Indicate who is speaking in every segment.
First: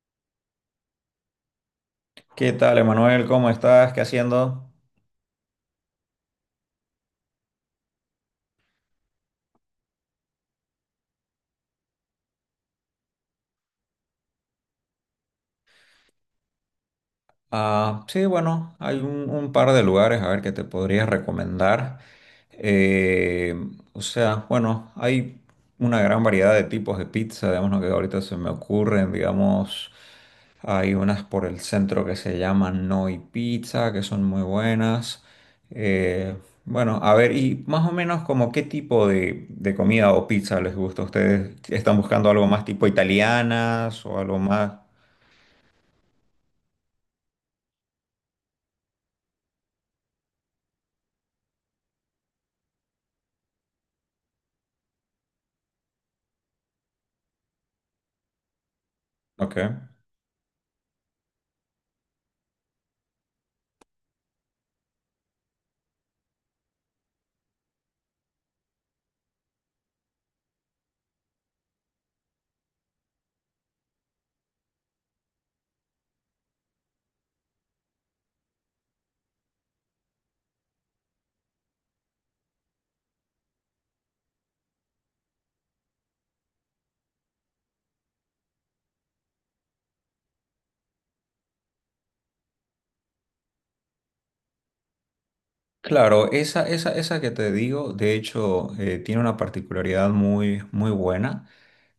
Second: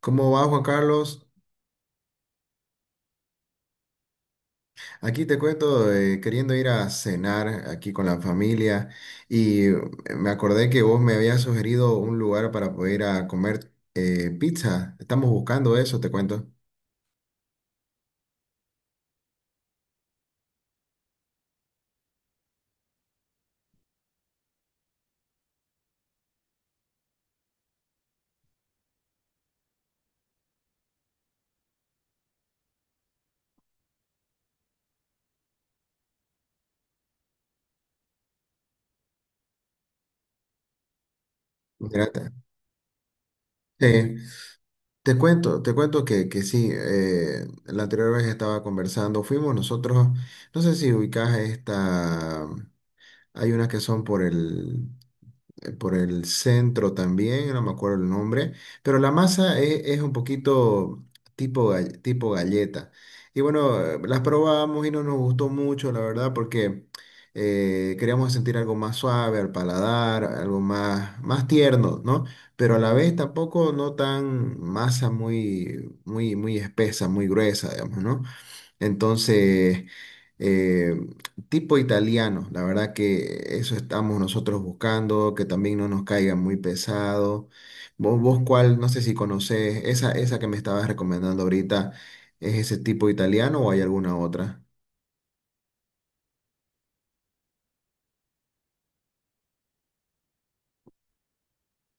Speaker 1: ¿Cómo va Juan Carlos?
Speaker 2: ¿Qué tal, Emanuel? ¿Cómo estás? ¿Qué haciendo?
Speaker 1: Aquí te cuento, queriendo ir a cenar aquí con la familia y me acordé que vos me habías sugerido un lugar para poder ir a comer pizza. Estamos buscando eso, te cuento.
Speaker 2: Ah, sí, bueno, hay un par de lugares a ver que te podría recomendar. Eh, o sea, bueno, hay una gran variedad de tipos de pizza, digamos, lo que ahorita se me ocurren, digamos, hay unas por el centro que se llaman Noi Pizza, que son muy buenas. Eh, bueno, a ver, y más o menos como qué tipo de comida o pizza les gusta a ustedes. ¿Están
Speaker 1: Mira,
Speaker 2: buscando
Speaker 1: te-
Speaker 2: algo más tipo italianas
Speaker 1: Sí,
Speaker 2: o algo más?
Speaker 1: te cuento que, sí, la anterior vez estaba conversando, fuimos nosotros, no sé si ubicás esta, hay unas que son por el centro también, no me acuerdo el nombre, pero la
Speaker 2: Ok.
Speaker 1: masa es un poquito tipo galleta. Y bueno, las probamos y no nos gustó mucho, la verdad, porque queríamos sentir algo más suave al paladar, algo más, más tierno, ¿no? Pero a la vez tampoco no tan masa muy espesa, muy gruesa, digamos, ¿no? Entonces, eh, tipo italiano, la verdad que eso estamos nosotros buscando, que también no nos caiga muy pesado. Vos cuál, no sé si conocés, esa que me estabas recomendando ahorita, ¿es ese tipo italiano o hay alguna otra?
Speaker 2: Claro, esa que te digo, de hecho, tiene una particularidad muy, muy buena.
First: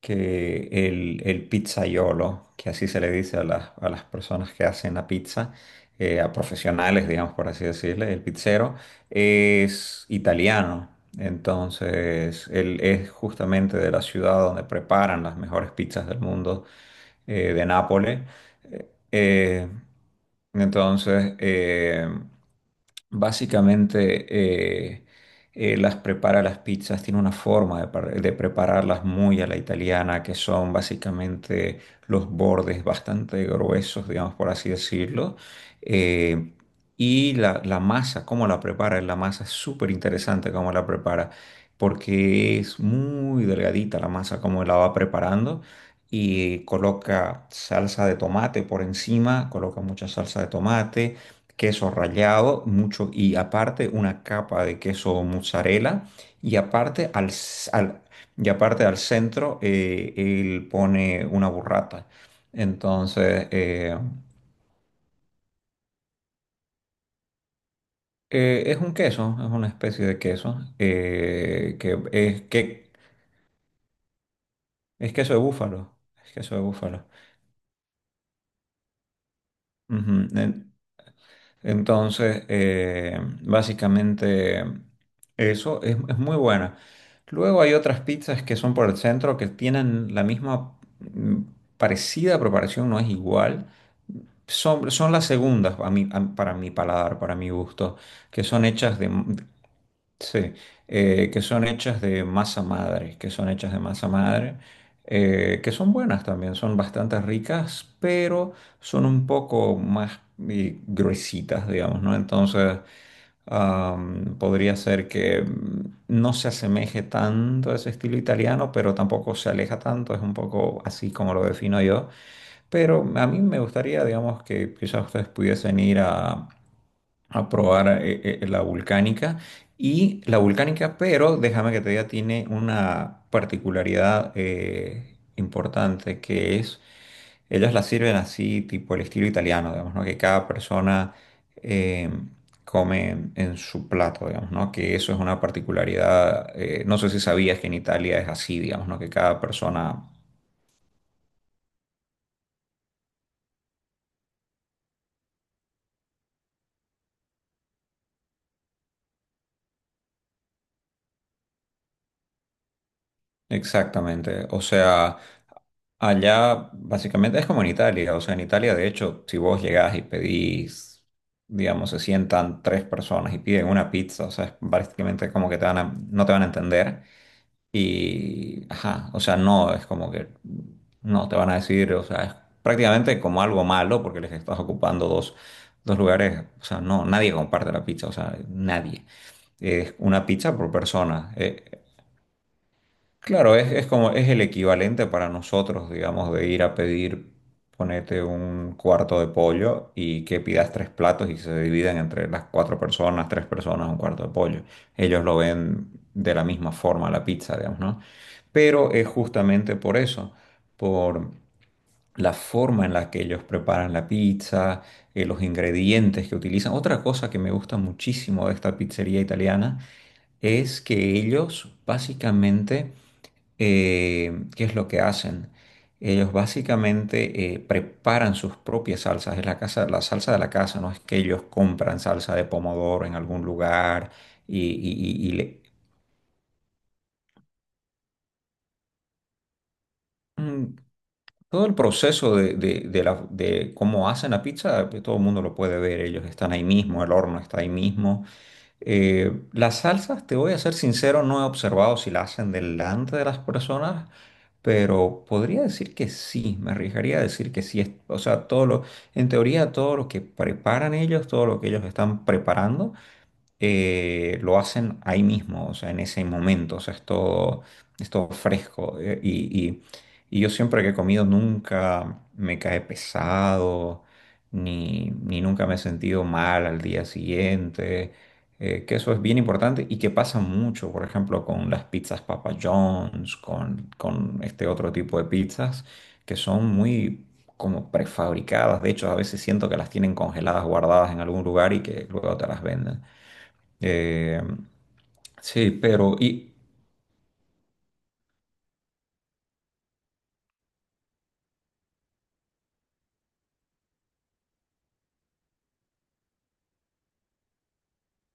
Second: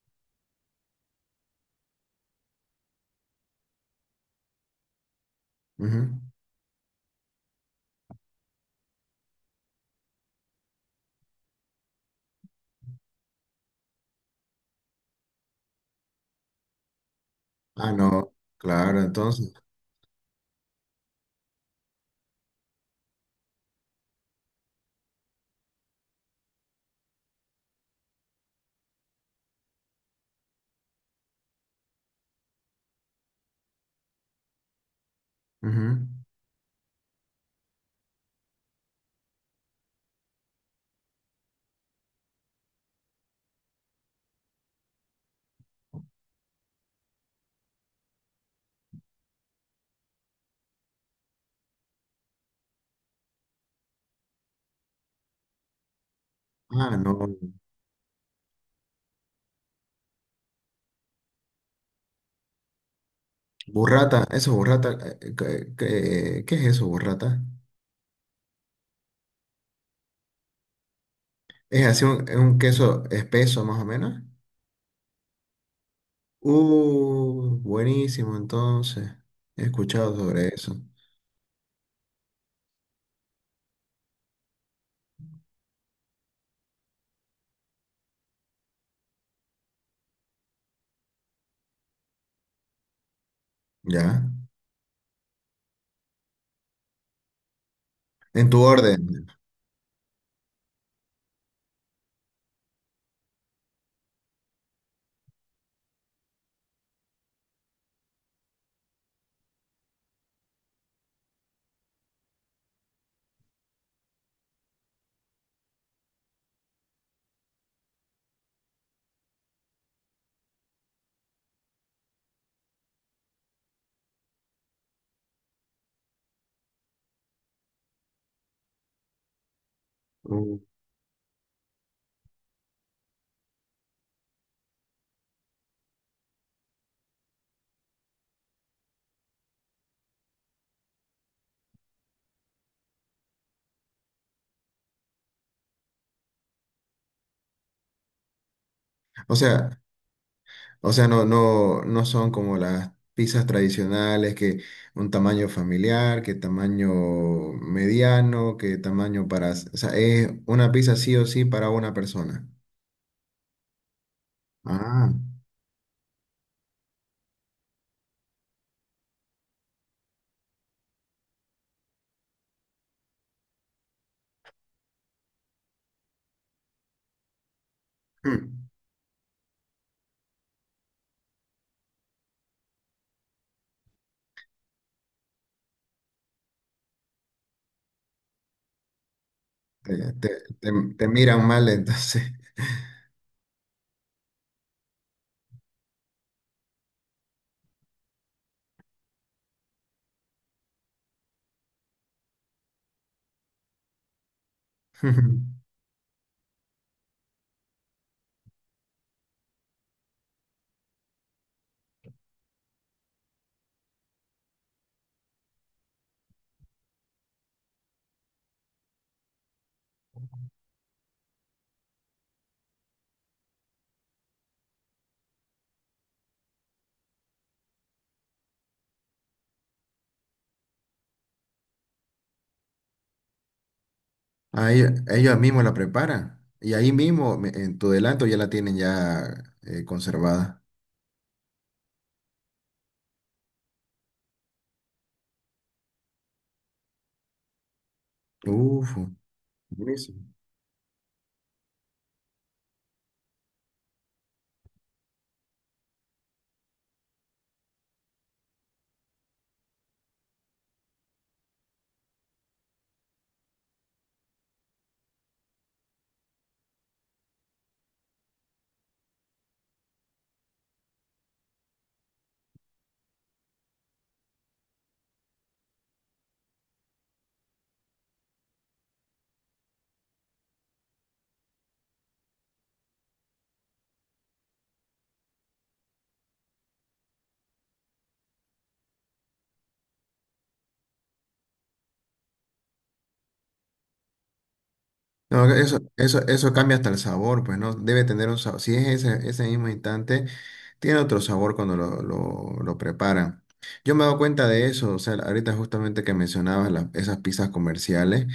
Speaker 2: Que el pizzaiolo, que así se le dice a las personas que hacen la pizza,
Speaker 1: Ujú.
Speaker 2: a profesionales, digamos, por así decirle, el pizzero, es italiano. Entonces, él es justamente de la ciudad donde preparan las mejores pizzas del mundo, de
Speaker 1: Ah,
Speaker 2: Nápoles.
Speaker 1: no,
Speaker 2: Eh,
Speaker 1: claro, entonces.
Speaker 2: eh, entonces, básicamente... las prepara las pizzas, tiene una forma de, de prepararlas muy a la italiana, que son básicamente los bordes bastante gruesos, digamos por así decirlo.
Speaker 1: Ujú.
Speaker 2: Eh, y la masa, cómo la prepara, la masa es súper interesante cómo la prepara, porque es muy delgadita la masa, cómo la va preparando. Y coloca salsa de tomate por encima, coloca mucha salsa de tomate, queso rallado, mucho, y aparte una capa de queso mozzarella, y
Speaker 1: Ah,
Speaker 2: aparte al,
Speaker 1: no.
Speaker 2: s- al- y aparte al centro, él pone una burrata. Entonces,
Speaker 1: Burrata, eso es burrata. ¿Qué, qué es eso, burrata?
Speaker 2: es un queso, es una especie de queso,
Speaker 1: Es así un, es un
Speaker 2: que
Speaker 1: queso espeso más o menos.
Speaker 2: es queso de búfalo, es queso de búfalo.
Speaker 1: Buenísimo, entonces. He escuchado
Speaker 2: Ujú,
Speaker 1: sobre
Speaker 2: en-
Speaker 1: eso.
Speaker 2: Entonces, básicamente eso es muy buena. Luego hay otras pizzas que son por el centro que tienen la misma parecida preparación, no es igual.
Speaker 1: ¿Ya?
Speaker 2: Son, son las segundas a para mi paladar, para mi gusto, que
Speaker 1: En tu
Speaker 2: son hechas
Speaker 1: orden.
Speaker 2: de, sí, que son hechas de masa madre, que son buenas también, son bastante ricas, pero son un poco más gruesitas, digamos, ¿no? Entonces, podría ser que no se asemeje tanto a ese estilo italiano, pero tampoco se aleja tanto, es un poco así como lo defino yo. Pero a mí me gustaría, digamos, que quizás ustedes pudiesen ir a probar la volcánica. Y la
Speaker 1: Uh,
Speaker 2: volcánica, pero déjame que te diga, tiene una particularidad importante que es, ellas la sirven así, tipo el estilo italiano, digamos, ¿no? Que cada persona eh, come en su plato, digamos, ¿no? Que eso es una particularidad, no sé si sabías que en Italia es así, digamos, ¿no? Que
Speaker 1: O
Speaker 2: cada
Speaker 1: sea,
Speaker 2: persona,
Speaker 1: no son como las pizzas tradicionales, que un tamaño familiar, que tamaño mediano, que tamaño para... O sea, es una pizza sí o sí para una persona.
Speaker 2: exactamente, o
Speaker 1: Ah.
Speaker 2: sea... Allá básicamente es como en Italia, o sea, en Italia de hecho, si vos llegás y pedís, digamos, se sientan tres personas y piden una pizza, o sea, es básicamente como que te no te van a entender y,
Speaker 1: Hmm.
Speaker 2: ajá, o sea, no, es como que no te van a decir, o sea, es prácticamente como algo malo porque les estás ocupando dos, dos lugares, o sea, no, nadie comparte la pizza, o sea, nadie. Es
Speaker 1: Te,
Speaker 2: una
Speaker 1: te-
Speaker 2: pizza por
Speaker 1: Te
Speaker 2: persona.
Speaker 1: miran mal entonces.
Speaker 2: Claro, es como es el equivalente para nosotros, digamos, de ir a pedir, ponete un cuarto de pollo y que pidas tres platos y se dividan entre las cuatro personas, tres personas, un cuarto de pollo. Ellos lo ven de la misma forma la pizza, digamos, ¿no? Pero es justamente por eso, por la forma en la que ellos preparan la pizza, los ingredientes que utilizan. Otra cosa que me gusta muchísimo de esta pizzería italiana es que ellos básicamente, ¿qué es lo que hacen? Ellos básicamente preparan sus propias salsas, es la casa, la salsa de la casa, no es que ellos compran salsa de pomodoro en algún lugar y, y-
Speaker 1: Ah,
Speaker 2: y- y
Speaker 1: ellos
Speaker 2: le...
Speaker 1: mismos la preparan. Y ahí mismo, en tu delanto, ya la tienen ya conservada.
Speaker 2: Mm, todo el proceso de, de cómo hacen la pizza, pues, todo el mundo lo puede ver, ellos están ahí mismo, el horno está ahí mismo.
Speaker 1: Uf,
Speaker 2: Las
Speaker 1: buenísimo.
Speaker 2: salsas, te voy a ser sincero, no he observado si la hacen delante de las personas, pero podría decir que sí, me arriesgaría a decir que sí. O sea, todo lo, en teoría, todo lo que preparan ellos, todo lo que ellos están preparando lo hacen ahí mismo, o sea, en ese momento, o sea, es todo fresco. Y yo siempre que he comido nunca me cae pesado, ni nunca me he sentido mal al día siguiente, que eso es bien importante y que pasa mucho, por ejemplo, con las pizzas Papa John's, con este otro tipo de pizzas que son muy... como prefabricadas, de hecho a veces siento que las tienen congeladas, guardadas en algún lugar y que luego te las venden. Eh,
Speaker 1: No,
Speaker 2: sí,
Speaker 1: eso,
Speaker 2: pero
Speaker 1: eso,
Speaker 2: y
Speaker 1: eso cambia hasta el sabor, pues no debe tener un sabor. Si es ese, ese mismo instante, tiene otro sabor cuando lo preparan. Yo me he dado cuenta de eso, o sea, ahorita justamente que mencionabas esas pizzas comerciales,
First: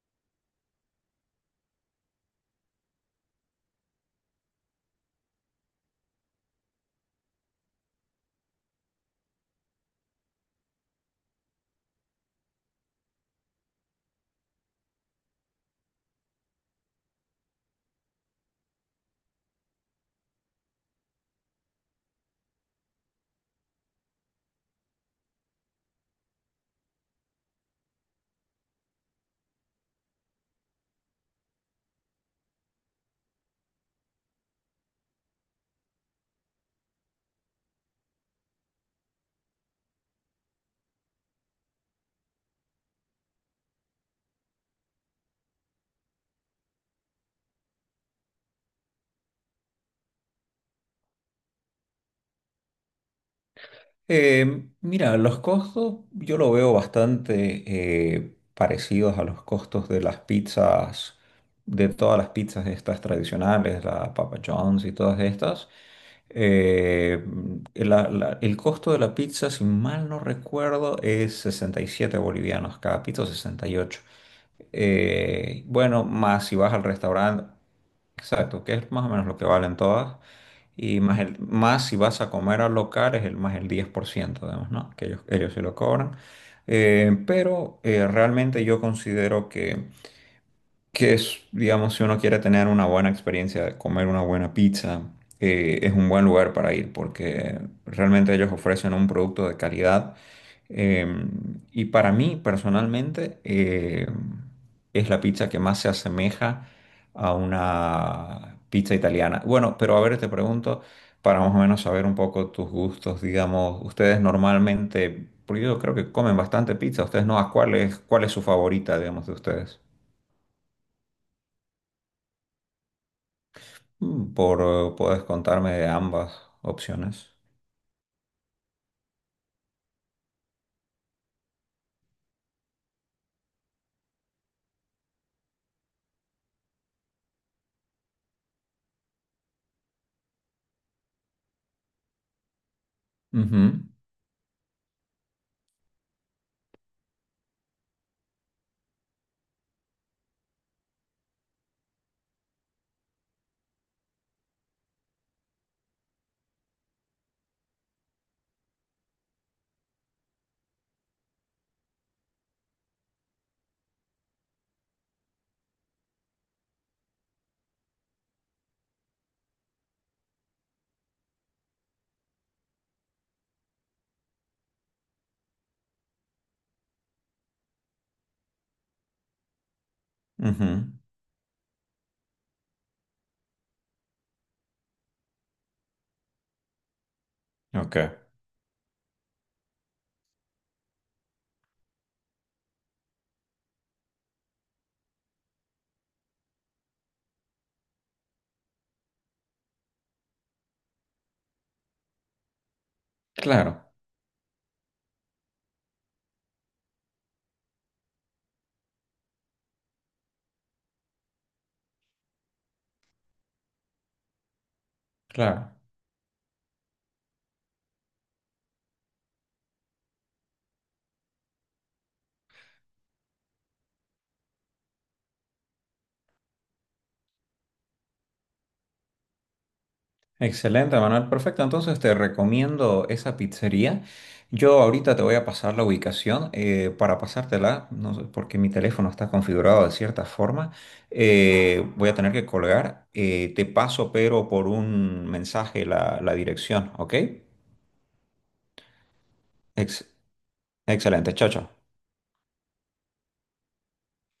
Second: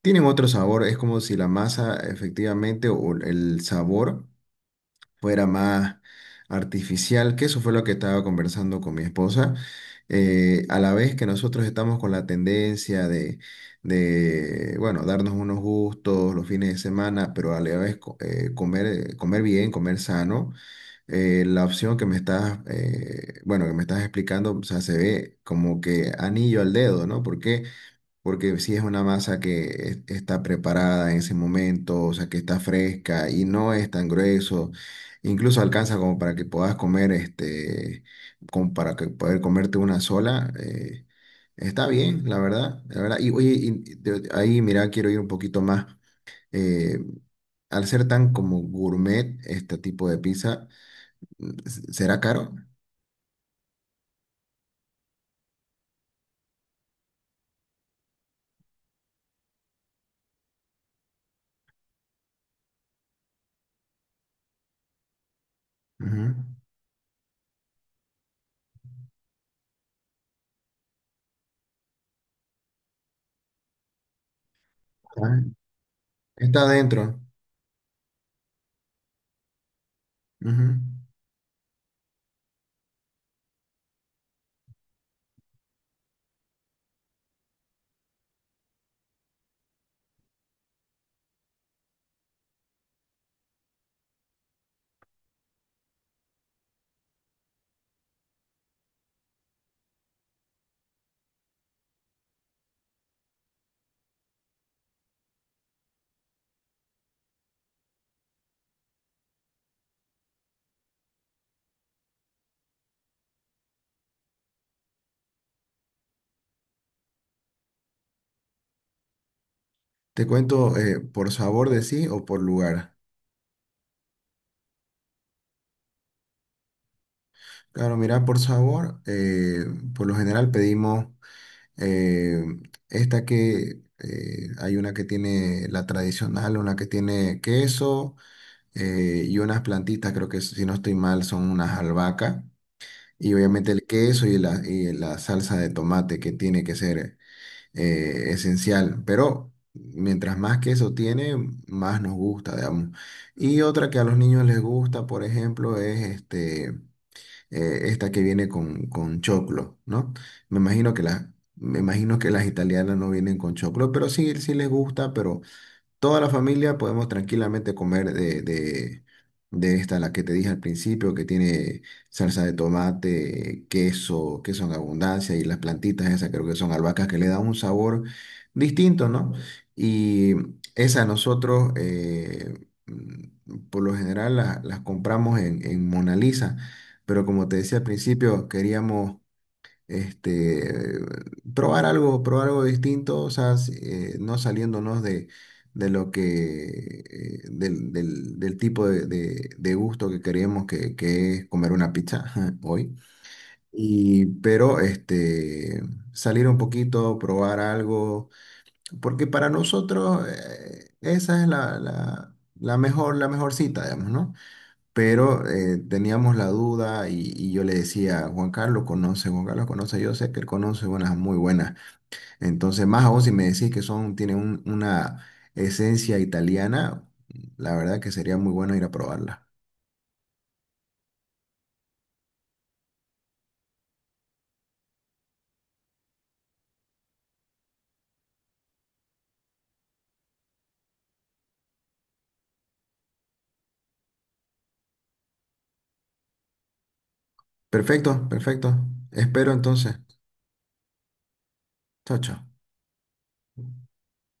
Speaker 1: tienen otro sabor, es como si la masa efectivamente o el sabor fuera más artificial, que eso fue lo que estaba conversando con mi esposa. A la vez que nosotros estamos con la tendencia bueno, darnos unos gustos los fines de semana, pero a la vez comer, comer bien, comer sano, la opción que me estás, bueno, que me estás explicando, o sea, se ve como que anillo al dedo, ¿no? Porque si es una masa que está preparada en ese momento, o sea, que está fresca y no es tan grueso, incluso alcanza como para que puedas comer, este, como para que poder comerte una sola, está bien, la verdad. Y oye, y ahí mira, quiero ir un poquito más. eh, Al ser tan como gourmet este tipo de pizza, ¿será caro?
Speaker 2: mira, los costos yo lo veo bastante parecidos a los costos de las pizzas, de todas las pizzas estas tradicionales, la Papa John's y todas estas.
Speaker 1: Ujú.
Speaker 2: Eh, el costo de la pizza, si mal no recuerdo, es 67 bolivianos cada pizza, o 68.
Speaker 1: Ah,
Speaker 2: Bueno, más si
Speaker 1: está
Speaker 2: vas al
Speaker 1: adentro.
Speaker 2: restaurante. Exacto, que es más o menos lo que valen todas.
Speaker 1: Ujú.
Speaker 2: Y más, más si vas a comer al local es el más el 10%, además, ¿no? Que ellos se lo cobran. Realmente yo considero que es, digamos, si uno quiere tener una buena experiencia de comer una buena pizza, es un buen lugar para ir porque realmente ellos ofrecen un producto de calidad. Eh, y para mí, personalmente, es la pizza que más se asemeja a una pizza italiana. Bueno, pero a ver, te pregunto, para más o menos saber un poco tus gustos, digamos, ustedes normalmente, porque yo creo que comen bastante pizza, ustedes no, ¿a cuál es su favorita, digamos, de ustedes?
Speaker 1: Te cuento por sabor de sí o por lugar.
Speaker 2: Por, puedes contarme de ambas opciones.
Speaker 1: Claro, mira, por sabor, por lo general pedimos eh, esta que hay una que tiene la tradicional, una que tiene queso y unas plantitas, creo que si no estoy mal son unas albahacas y obviamente el
Speaker 2: Ujú,
Speaker 1: queso y la salsa de tomate que tiene que ser esencial, pero mientras más queso tiene, más nos gusta, digamos. Y otra que a los niños les gusta, por ejemplo, es este esta que viene con choclo, ¿no? Me imagino que las, Me imagino que las italianas no vienen con choclo, pero sí, sí les gusta, pero toda la familia podemos tranquilamente comer de esta, la que te dije al principio, que tiene salsa de tomate, queso, queso en abundancia y las plantitas esas creo que son albahacas que le dan un sabor distinto, ¿no? Y
Speaker 2: ujú,
Speaker 1: esa nosotros, por lo general, las compramos en Mona Lisa, pero como te decía al
Speaker 2: ok.
Speaker 1: principio, queríamos este, probar algo distinto, o sea, no saliéndonos de lo que, del tipo de, de gusto que queremos que es comer una pizza hoy.
Speaker 2: Claro,
Speaker 1: Y, pero este, salir un poquito, probar algo, porque para nosotros esa es la mejor cita, digamos, ¿no? Pero
Speaker 2: claro.
Speaker 1: teníamos la duda y yo le decía, Juan Carlos conoce, yo sé que él conoce unas muy buenas. Entonces, más aún si me decís que son, tienen una esencia italiana, la verdad que sería muy bueno ir a probarla.
Speaker 2: Excelente, Manuel. Perfecto. Entonces te recomiendo esa pizzería. Yo ahorita te voy a pasar la ubicación para pasártela, no sé, porque mi teléfono está configurado de cierta forma. Voy a tener que colgar. Te paso, pero por un mensaje la, la dirección, ¿ok?
Speaker 1: Perfecto, perfecto. Espero entonces.
Speaker 2: Ex- Excelente. Chao, chao.
Speaker 1: Chao, chao.